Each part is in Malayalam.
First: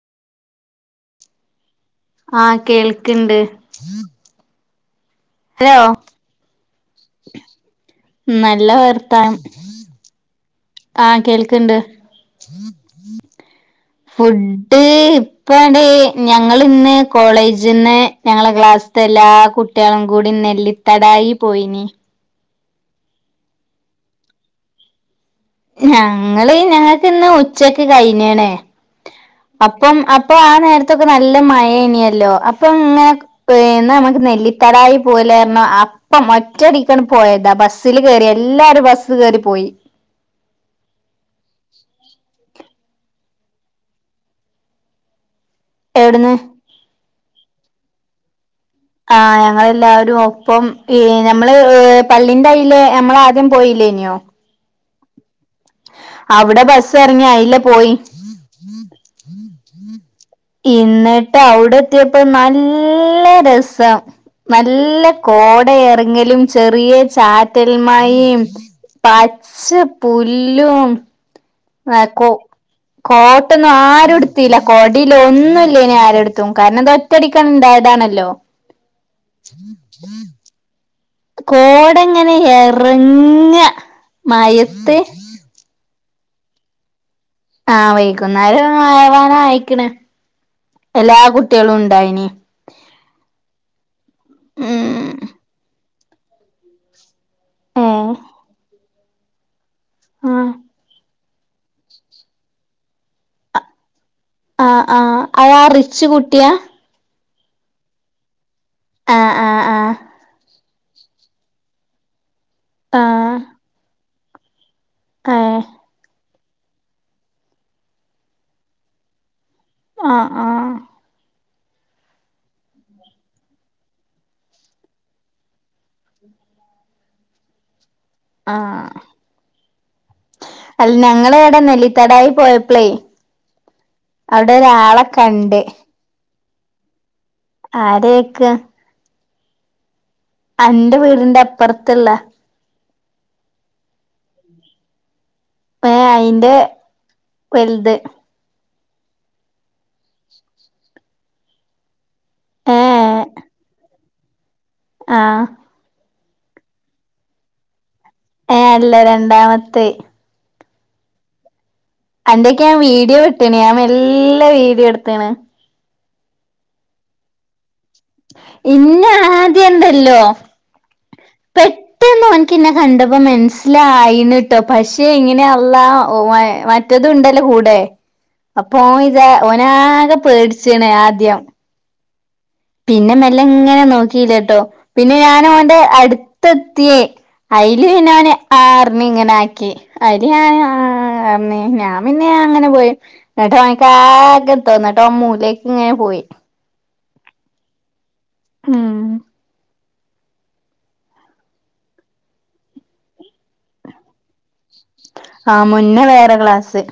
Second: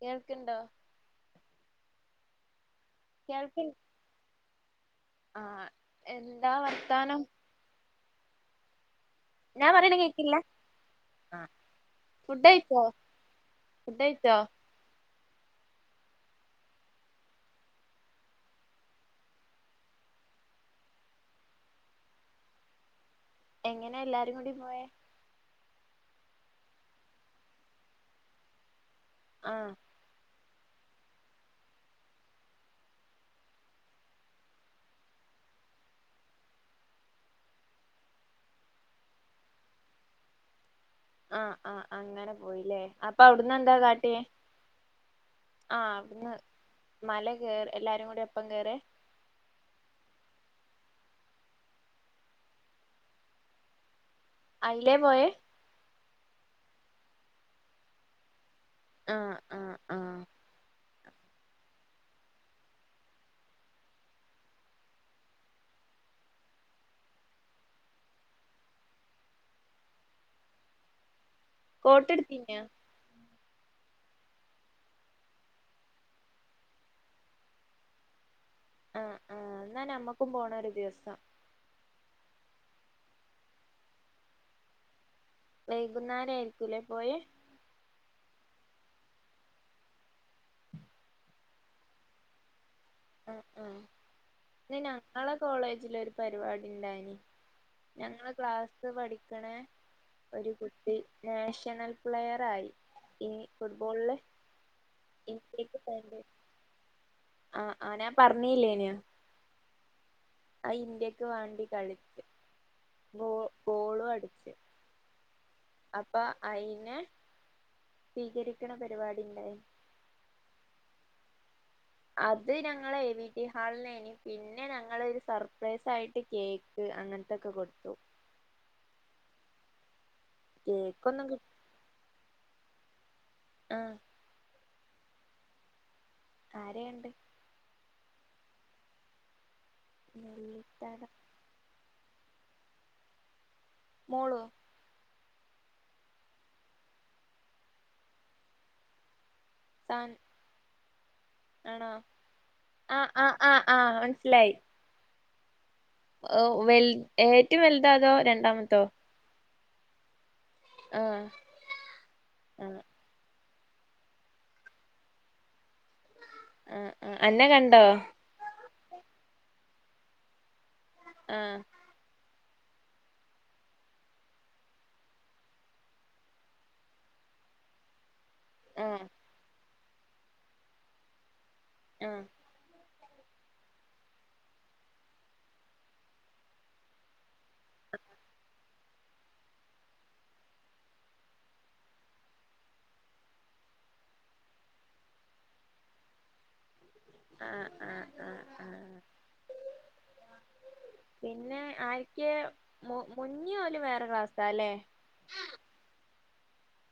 കേൾക്ക്ണ്ടോ? ആഹ് കേൾ കേൾക്ക് ആഹ് ഹലോ എന്താ വർത്താനം. ഉം നല്ല വർത്താൻ ഞാൻ പറയ്ണ കേൾക്കില്ല? ആഹ് കേൾക്ക്ണ്ട് ഫു ഫുഡഴിച്ചോ ട് ഇപ്പാണ് ഞങ്ങളിന്ന് കോളേജ്ന്ന് ഞങ്ങള ക്ലാസ് ത്തെ എല്ലാ കുട്യാളും കൂടി നെല്ലിത്തടായി പോയീന്. എങ്ങനെ എല്ലാരും കൂടി പോയേ? ഞങ്ങള് ഞങ്ങക്ക്ന്ന് ഉച്ചക്ക് കയിഞ്ഞേണ്. ആഹ് അപ്പം അപ് പ്പൊ ആ നേരത്തൊക്കെ നല്ല മയേനിയല്ലോ അപ്പൊ ഇമ്മെ പ്പ് എന്ന നമ്മക്ക് നെല്ലിത്തടായി പോവല്ലേർന്നോ അ പ്പം ഒറ്റടിക്കാണ്ട് പോയതാ ബസ്സ്ല് കേറി എല്ലാരും ബസ്സ് കേറി പോയി. ആഹ് ആഹ് അങ്ങനെ പോയിലേ അപ്പ അവ്ട്ന്ന് എന്താ കാട്ട്യേ? ആഹ് അവിട്ന്ന് എവ്ട്ന്ന് മല കേറ് എല്ലാരുംകൂടി ഒപ്പം കേറെ? ആഹ് ഞങ്ങളെല്ലാരും ഒപ്പം ഈ ഞമ്മള് പള്ളിന്റയ്ലെ ഞമ്മളാദ്യം പോയില്ലേയ്നോ. അയ്ലെപോയെ? അവ്ടെ ബസ്സെറങ്ങി അയ്ലെപോയി. ആഹ് ആഹ് ആഹ് ഇന്നിട്ട് അവിടെത്തിയപ്പോ നല്ല രസം നല്ല കോടയെറങ്ങലും ചെറിയ ചാറ്റൽമയേം പച്ച പുല്ലും നാ കോ കോട്ടെടുത്തീന്യോ കോട്ടൊന്നും ആരുംട്ത്തീലാ കൊടീലാ ഒന്നുംല്ലൈനി ആരെടുത്തും കാരണന്താ [unintelligible] ന്തായതാണല്ലോ ആഹ് ആഹ് ന്നാ നമ്മക്കും പോണൊരു ദിവസം കോടങ്ങനെ എറങ്ങ മയത്ത് വൈകുന്നേരാരിക്കൂല്ലേ പോയേ ആഹ് വൈകുന്നേരാവാനായേക്ക്ണ് എല്ലാ കുട്ടികളുംണ്ടായിനി ആഹ് ആഹ് പിന്നെ ഉം ഞങ്ങളെ കോളേജിലൊരു പരിപാടിണ്ടായിനി ഏഹ് ഞങ്ങളെ ക്ലാസ്ല് പഠിക്ക്ണേ ആഹ് ഒരു കു ട്ടി നാഷ്ണൽ പ്ലെയറായി ഈ ഫുട്ബോളില് ആഹ് ആഹ് അയാ റിച്ച് കുട്ടിയാ ആഹ് ആഹ് ഞാൻ പറഞ്ഞീല്ലേനോ ആഹ് ആഹ് ആഹ് ആ ഇന്ത്യക്ക് വാണ്ടി കളിച്ച് ഗോ ആഹ് ഗോളുംഅടിച്ച് ഏഹ് അപ്പൊ അയ്നെ സ്വീകരിക്കണ പരിപാടിണ്ടായിനി ആഹ് ആഹ് അത് ഞങ്ങള വിടി ഹാള്നേനി പിന്നെ ഞങ്ങളൊരു സർപ്രൈസായിട്ട് കേക് ക്ക് അങ്ങൻത്തൊക്കെ കൊടുത്തു ആഹ് അൽ കേക്കൊന്നും കി ഞങ്ങളാടെ നെലിത്തടായി പോയപ്പളേ ആഹ് അവ്ടെരാളെക്കണ്ട് ആരെയാ കണ്ട് ആരെയൊക്കെ അന്റെ നെല്ലിത്താന വീടിന്റെ അപ്പർത്തിള്ളെ മോളോ ഏഹ് അയിന്റെ വലുത് സാൻ ആണോ ആഹ് ഏഹ് ആഹ് ആഹ് ആഹ് മന്സ്സിലായി ആഹ് ഓ വെൽ ഏറ്റവും വലുതാ അതോ ഏ രണ്ടാമത്തോ അല്ല രണ്ടാമെത്തെഹ് ആഹ് അന്റേക്ക്ഞാ ആഹ് വീഡിയോ വിട്ട്ണ് ഞാമെല്ലെ വീഡിയോ എടുത്ത്ണ് ആ ആ അന്നെ കണ്ടോ ഇന്നെ ആദ്യണ്ടല്ലോ ആഹ് ട്ടന്ന് ഓൻക്ക്ന്നെ കണ്ടപ്പോ മനസ്സിലായിന്ന്ട്ടോ പക്ഷെ ഇങ്ങനെയള്ളാ ഓ മറ്റെതും ഉണ്ടല്ലോകൂടെ അപ്പൊ ഓൻ ആഹ് ഇതാ ഒനാകെപേട്ച്ച്ണ് ആദ്യം ആഹ് പിന്നെ മെല്ലങ്ങനെ നോക്കീലേട്ടോ പിന്നെ ഞാനവന്റെ അടുത്തെത്തീ അയില്പിന്നെ ഓന് ആ കണ്ണ്ങ്ങനെആക്കി അയില് ഞാൻ ആ ഞ് ഞാംപിന്നെ അങ്ങനെപോയി ന്ന്ട്ടോൻക്കാകെ തോന്നെട്ടോൻ മൂലേക്ക്ങ്ങനെ പോയി ആഹ് ആഹ് ആഹ് ആഹ് ഉം പിന്നെ ആര്ക്കെ മു മുന്നെ ഓല് വേറെ ക്ലാസാല്ലേ ആഹ് മുന്നേ വേറെ ക്ലാസ്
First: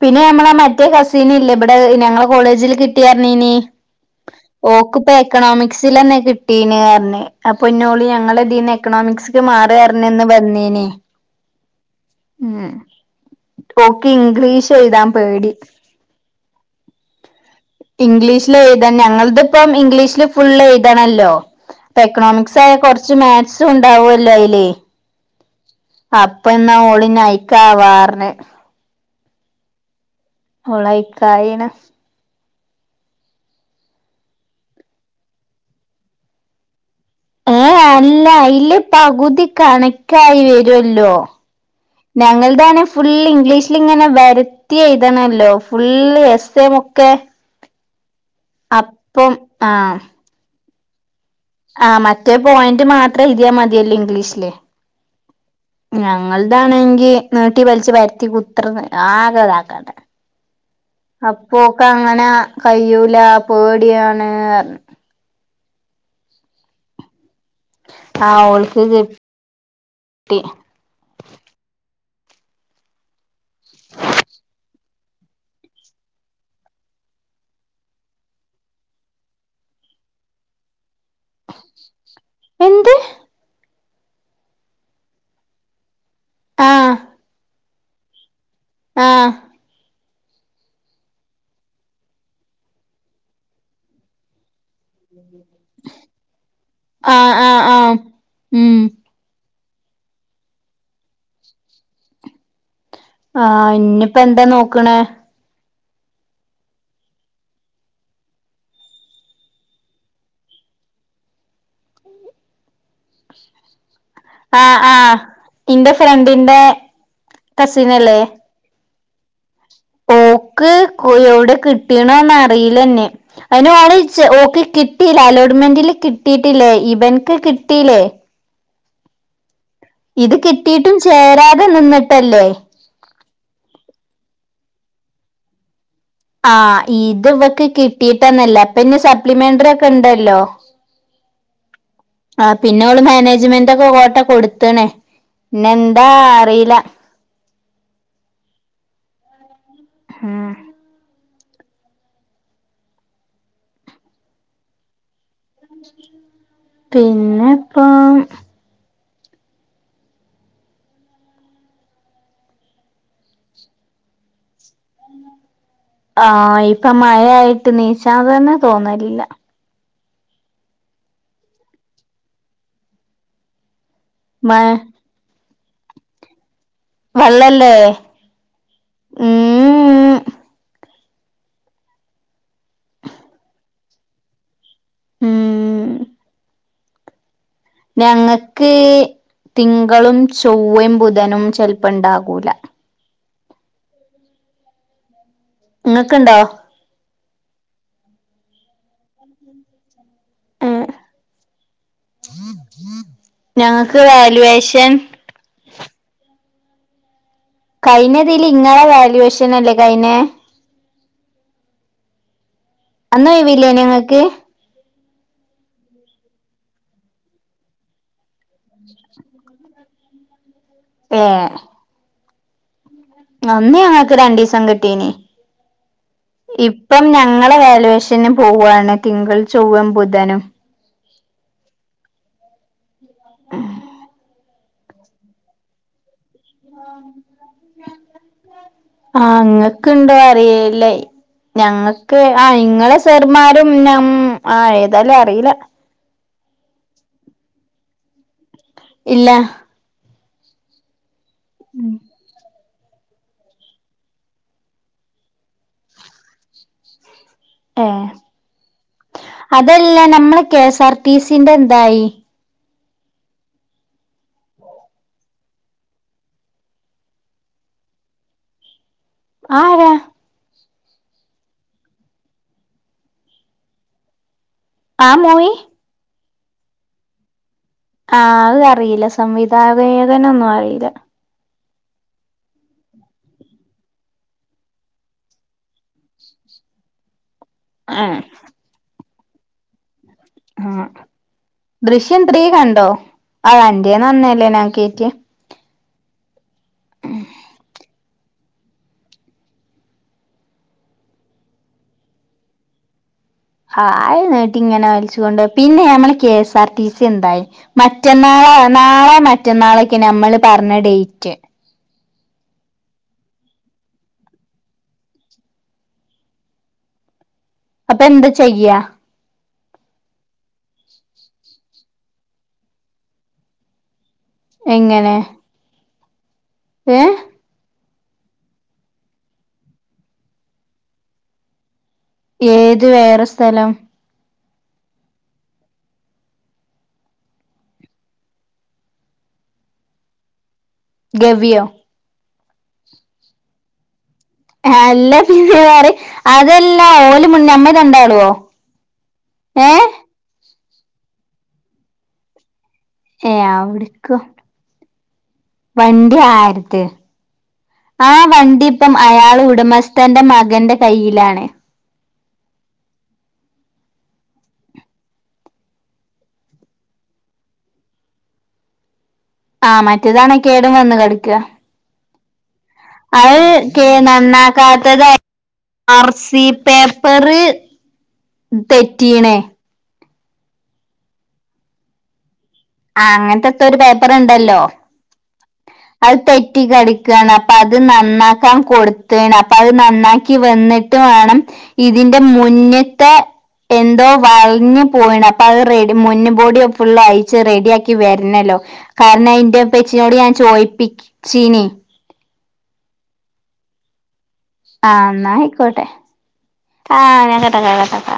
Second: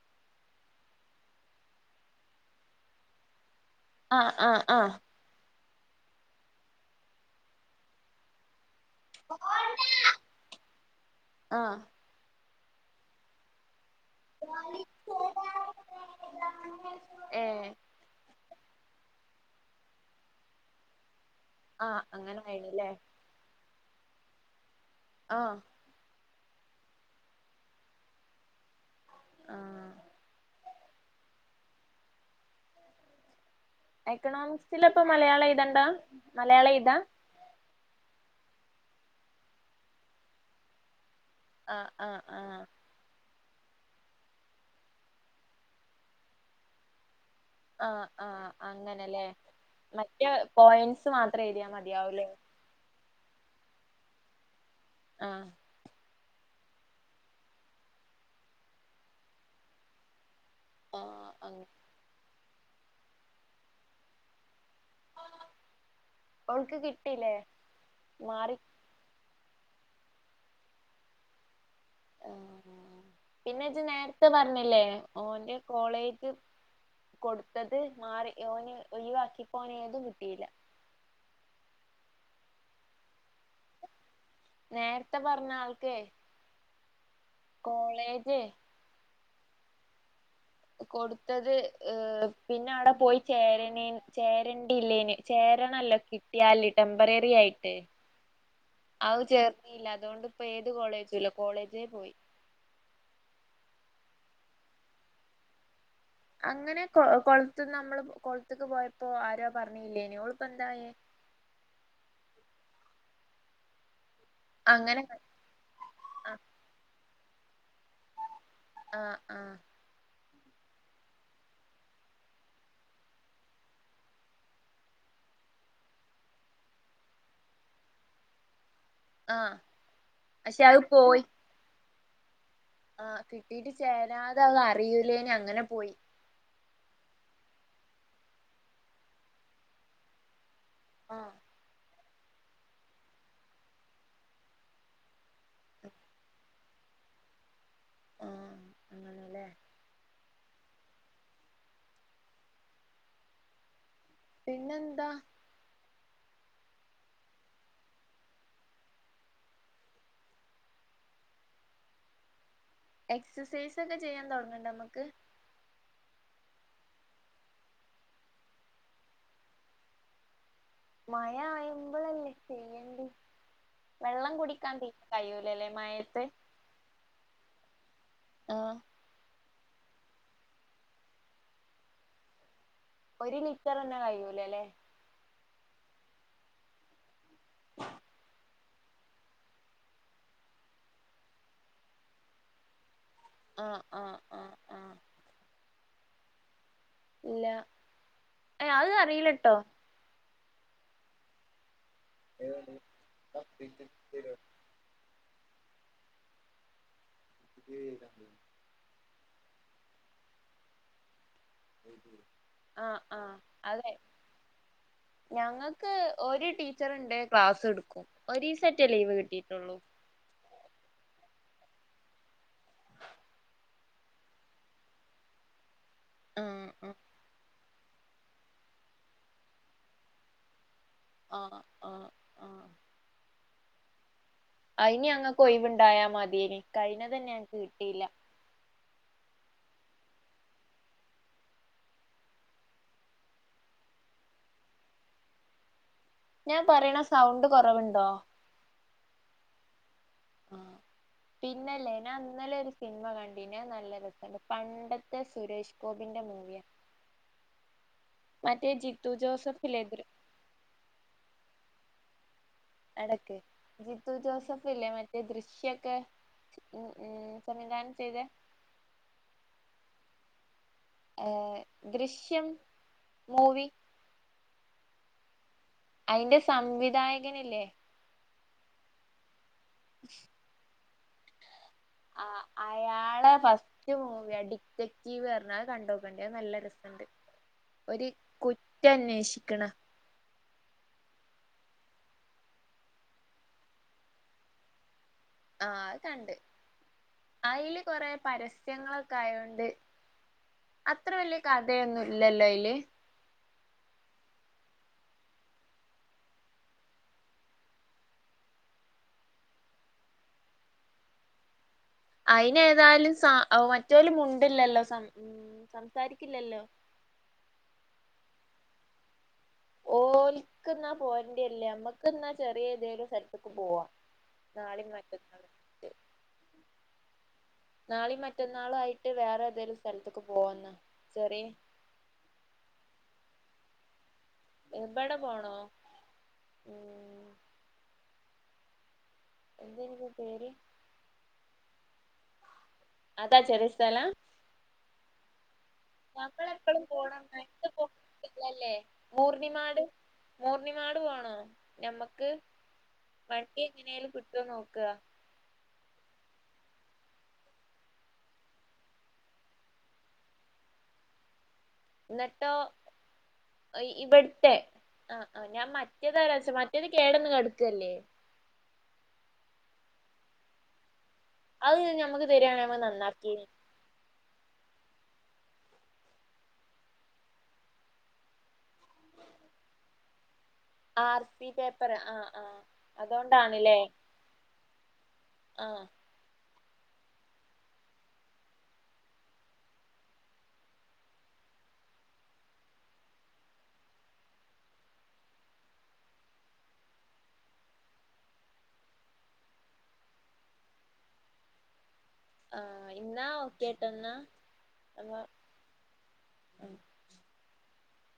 പിന്നെ ഞമ്മളെ മറ്റേ കസീനില്ലെ ഇവ്ടെ ഞങ്ങളെ കോളേജില് കിട്ടിയറ്ഞ്ഞീനി ആഹ് ആണ് ആഹ് ഇപ്പം എക്കണോമിക്സിലെ നെകിട്ടീന് പറഞ്ഞ് അപ്പൊ ഇന്നോള് ഞങ്ങള് എക്കണോമിക്സ്ക്ക് മാറ്ക പറഞ്ഞന്ന് വന്നീനി ആഹ് ഉം ഓക്ക് ഇംഗ്ലീഷ് എഴുതാൻ പേടി ഏഹ് ഇംഗ്ലീഷില് എഴുതാൻ ഞങ്ങളിതിപ്പോ ഇംഗ്ലീഷില് ഫുള്ള് എഴുതണല്ലോ ഇപ്പ ആഹ് അങ്ങനെ എക്കണോമിക്സ് ആയ ആയിണ്ല്ലേ കൊറച്ച് മാക്സും ഉണ്ടാവുല്ലോ അയില് ആഹ് അപ്പാ എന്നാ ഓളിനി അയക്കാവാറന് ആഹ് കൊളായി കായിണ് എക്കണോമിക്സിലപ്പ മലയാളം എഴ്തണ്ടാ മലയാളം എഴ്താ ഏ അല്ല അയ്ല് പകുതി കണക്കായി വരുവല്ലോ ആഹ് ആഹ് ആഹ് ഞങ്ങൾതാണ് ഫുള്ള് ഇംഗ്ലീഷിൽ ഇങ്ങനെ വെരത്തി എഴുതണല്ലോ ഫുള്ള് എസ് എം ഒക്കെ ആഹ് ആഹ് അങ്ങനല്ലെ അപ്പം ആഹ് മറ്റേ പോയന്റ്സ് മാത്രെഴ്തിയ ആഹ് മറ്റേ പോയിന്റ് മാത്രെഴുതിയാ മതിയല്ലോ ഇംഗ്ലീഷില് ആഹ് ഞങ്ങള്താണെങ്കി നീട്ടി വലിച്ച് വരത്തി കുത്രർന്ന് ആകെ ഇതാക്കാണ്ടെ ആഹ് അങ്ങ അപ്പോക്കങ്ങനെ കയൂല പേടിയാണ് പറഞ്ഞ് ഓൾക്ക് കിട്ടീല്ലേ ആ ഓൾക്ക് കി ട്ടിന ആഹ് ആഹ് പിന്നെജ് നേരത്തെ പറഞ്ഞില്ലേ ഓൻ്റെ കോളേജ് കൊടുത്തത് മാറി ഓന് ഒഴിവാക്കിപ്പോന് ഏതും കിട്ടീല്ല എന്ത് നേരത്തെ പറഞ്ഞാൾക്കേ ആഹ് കോളേജേ ആഹ് കൊടുത്തത് പിന്നാടെ പോയി ചേരണേ ചേരൻ ഇല്ലേന് ചേരണല്ലോ കിട്ടിയാല് ടെമ്പററി ആഹ് ആഹ് ആയിട്ട് ആഹ് ഉം അവ് ചേർന്നീയില്ല അതുകൊണ്ട്പ്പോ ഏത് കോളേജുല്ല കോളേജേ പോയി ആഹ് ഇന്നിപ്പം എന്താ നോക്കണേ അങ്ങനെ കൊ കൊളത്ത്ന്ന് നമ്മള് കൊളത്ത്ക്ക് പോയപ്പോ ആരോ പറഞ്ഞില്ലേനി ഓളിപ്പോ എന്തായേ ആഹ് അങ്ങനെ ആഹ് ഇന്റെ ആഹ് ഫ്രണ്ടിന്റെ കസിനല്ലേ ആഹ് ആഹ് ഓക്ക് കോഴിയോട് കിട്ടീനോന്ന്റിയിലെന്നി അയ്നോള് ച്ച് ഓക്ക് കിട്ടീലേ അലോട്ട്മെന്റില് കിട്ടീട്ടില്ലേ ഇവൻക്ക് കിട്ടീലേ ആഹ് ഇതും പക്ഷെ അത് കിട്ടീട്ടും ചേരാതെ നിന്നിട്ടല്ലേ ആ കിട്ടീട്ട് ചേരാതെതറിയൂലേനി അങ്ങനെ പോയി ആ ഇതിവക്ക് കിട്ടിയിട്ടന്നല്ല അപ്പൊനി സപ്ലിമെന്ററിക്കെണ്ടല്ലോ ആഹ് ആ പിന്നോള് മാനേജ്മെന്റ് ഒക്കെ കോട്ട കൊടുത്ത്ണ് പിന്നെന്താ അറിയില്ല ആഹ് അങ്ങനെല്ലേ ഉം പിന്നെന്താ പിന്നെ പിന്നെ ഇപ്പം എക്സസൈസക്കെ ചെയ്യാൻ തൊടങ്ങണ്ടേമ്മക്ക് ആഹ് ഇപ്പം മഴയായിട്ട് നീശാൻ തന്നെ തോന്നലില്ല മയ ആയ്മ്പളല്ലേ ചെയ്യണ്ടി വെള്ളം മഴ കുടിക്കാണ്ടി കയ്യൂലല്ലേ മഴത്ത് വള്ളല്ലേ ആഹ് ഉംഉം ഒരു ലിറ്ററന്നെ കയ്യൂലല്ലേ ഉംഉം ഞങ്ങക്ക് തിങ്കളും ചൊവ്വയും ബുധനും ചെലപ്പോണ്ടാകൂല ആഹ ആഹ ആഹ ഇങ്ങൊക്കുണ്ടോ ഇല്ല അത് അറിയില്ലട്ടോ ഞങ്ങക്ക് വല്വേഷൻ കഴിഞ്ഞതിൽ ഇങ്ങളെ വാല്യുവേഷൻ അല്ലേ കഴിന്നെ [unintelligible] ആഹ് അന്നും വല്ലേ ഞങ്ങൾക്ക് ഞങ്ങൾക്ക് ഒരു ടീച്ചർണ്ട് ക്ലാസ് എടുക്കും ഒ സെറ്റ് ലീവ് കിട്ടിയിട്ടുള്ളൂ [unintelligible] അന്ന് ഞങ്ങൾക്ക് രണ്ടു ദിവസം കിട്ടീന് ആഹ് ആഹ് ഇപ്പം ഞങ്ങളെ വാല്യൂ ന് പോവയാണ് തിങ്കൾ ചൊവ്വം ബുധനും ആ ആ ഉം അയിനി അങ്ങ കൊയ്വുണ്ടായാ മതിയേന് കഴന തന്നെ ക്ക് കിട്ടിയില്ല ആ അങ്ങക്ക ഇണ്ടോ അറിയല്ലേ ഞങ്ങൾക്ക് ആ ഇങ്ങളെ സെറമാരും ഞ ആ ഏതായാലും അറിയില്ല ഞാൻ പറയണ സൗണ്ട് കുറവുണ്ടോ ഇല്ല ആ പിന്നല്ലേനാ അന്നലെ ഒരു സിനിമ കണ്ടീന് നല്ല രസണ്ട് പണ്ടത്തെ സുരേഷ് ഗോപിന്റെ മൂവിയാ ഏ മറ്റേ ജിത്തു ജോസഫില്ലേ അതല്ല ദൃ നമ്മള് കെഎസ്ആർ ടി സിന്റെ എന്തായി അടക്ക് ജിത്തു ജോസഫ് ഇല്ലേ മറ്റേ ദൃശ്യൊക്കെ ഉം സംവിധാനം ചെയ്ത ആരാ ദൃശ്യം മൂവി ആ മൂവി അയിന്റെ സംവിധായകനില്ലേ ആഹ അത് അറിയില്ല സംവിധായേകനൊന്നും അറിയില്ല ആഹ് അയാളെ ഫസ്റ്റ് മൂവിയ ഡിക്റ്ററ്റീവ് പറഞ്ഞത് കണ്ടപോക്കണ്ടത് നല്ല ര ഒരു ഏഹ് കുറ്റ അന്വേഷിക്കണ ആ ദൃശ്യം ത്രീ കണ്ടോ അത അറേന്ന് നന്നല്ലേ ഞാൻ കയറ്റിയ ആ അത് കണ്ട് അതിൽ കൊറെ പരസ്യങ്ങളൊക്കെ ആയോണ്ട് അത്ര വല്യ കഥയൊന്നും ഇല്ലല്ലോ അയില് ആഹ അയിനാട്ട് ഇങ്ങനെ വലിച്ചു കൊണ്ട് പിന്നെ ഞമ്മെ K S R T C എന്തായി മറ്റന്നാളെ നാളെ മറ്റന്നാളൊക്കെ ഞമ്മള് പറഞ്ഞ ഡേറ്റ് അയിന് ഏതായാലും സ മറ്റലും ഉണ്ടില്ലല്ലോ സം ഉ സംസാരിക്കില്ലല്ലോ അപ്പൊ എന്താ ചെയ്യാ ഓൽക്ക്ന്നാ പോന്റ അല്ലേ നമ്മക്ക്ന്നാ ചെറിയ ഏതേലും സ്ഥലത്തക്ക് പോവാ നാളെയ എങ്ങനെ മറ്റന്നാളും ഏ നാളെയും മറ്റന്നാളും ആയിട്ട് വേറെ ഏതേലും സ്ഥലത്തേക്ക് പോവുന്നോ ചെറി ഏത് വേറെ സ്ഥലം എങ്ങട് പോണോ ഉം എന്തനിപ്പോ പേര് ഗവി യോ അതാ ചെറിയ സ്ഥലം ആല്ല പിന്ന വേറെ നമ്മളെപ്പളും അതെല്ലാ പോണം ഓല് മിണ്ടാ അടുത്ത് നമ്മള് രണ്ടാളോ പോണല്ലേ [unintelligible] വാണോ ഞമ്മക്ക് ഏ വണ്ടി എങ്ങനെലും അവിടക്കോ കിട്ടോ നോക്ക വണ്ടി ആരത് ആ വണ്ടി ഇപ്പം അയാളെ ഉടമസ്ഥന്റെ മകന്റെ കയ്യിലാണ് ന്ന്ട്ടോ ഇബടുത്തെ ആഹ് ആ ഞാൻ മറ്റേതച്ച മറ്റേത് കേടന്ന് കെടക്കല്ലേ ആഹ് മറ്റതാണേ കേടും വന്ന് കെടക്ക അത് ഞമുക്ക് തരിയാണെ ഞമ്മള് നന്നാക്കിനിം ഒക്കെ നന്നാക്കാത്തത് ആർ സി പേപ്പറ് തെറ്റീണെ ആർ സി പേപ്പറ് ആഹ് ആഹ് ആഹ് അങ്ങനത്തെത്തോ ഒരു പേപ്പറ്ണ്ടല്ലോ ആ അത് തെറ്റി കെടക്കാണ് അപ്പൊ അത് നന്നാക്കാൻ കൊടുത്താണ് അപ്പൊ അത് നന്നാക്കി വന്നിട്ട് ട്ട് വേണം ഇതിന്റെ മുന്നത്തെ എന്തോ വളഞ്ഞു പോയിണ് അപ്പത് റെഡി മുന്ന് ബോഡി ഫുള്ളയി ച്ച് റെഡിയാക്കി വരണല്ലോ കാരണം അയ്ന്റെ പ്പച്ചിനോട് ഞാൻ ചോയിപ്പിച്ചിനി ആഹ് ന്നാ ഓക്കേട്ടോന്നാ ആഹ് ന്നായിക്കോട്ടെ ആഹ് ഞാൻ കട്ടാക്ക കട്ടാക്ക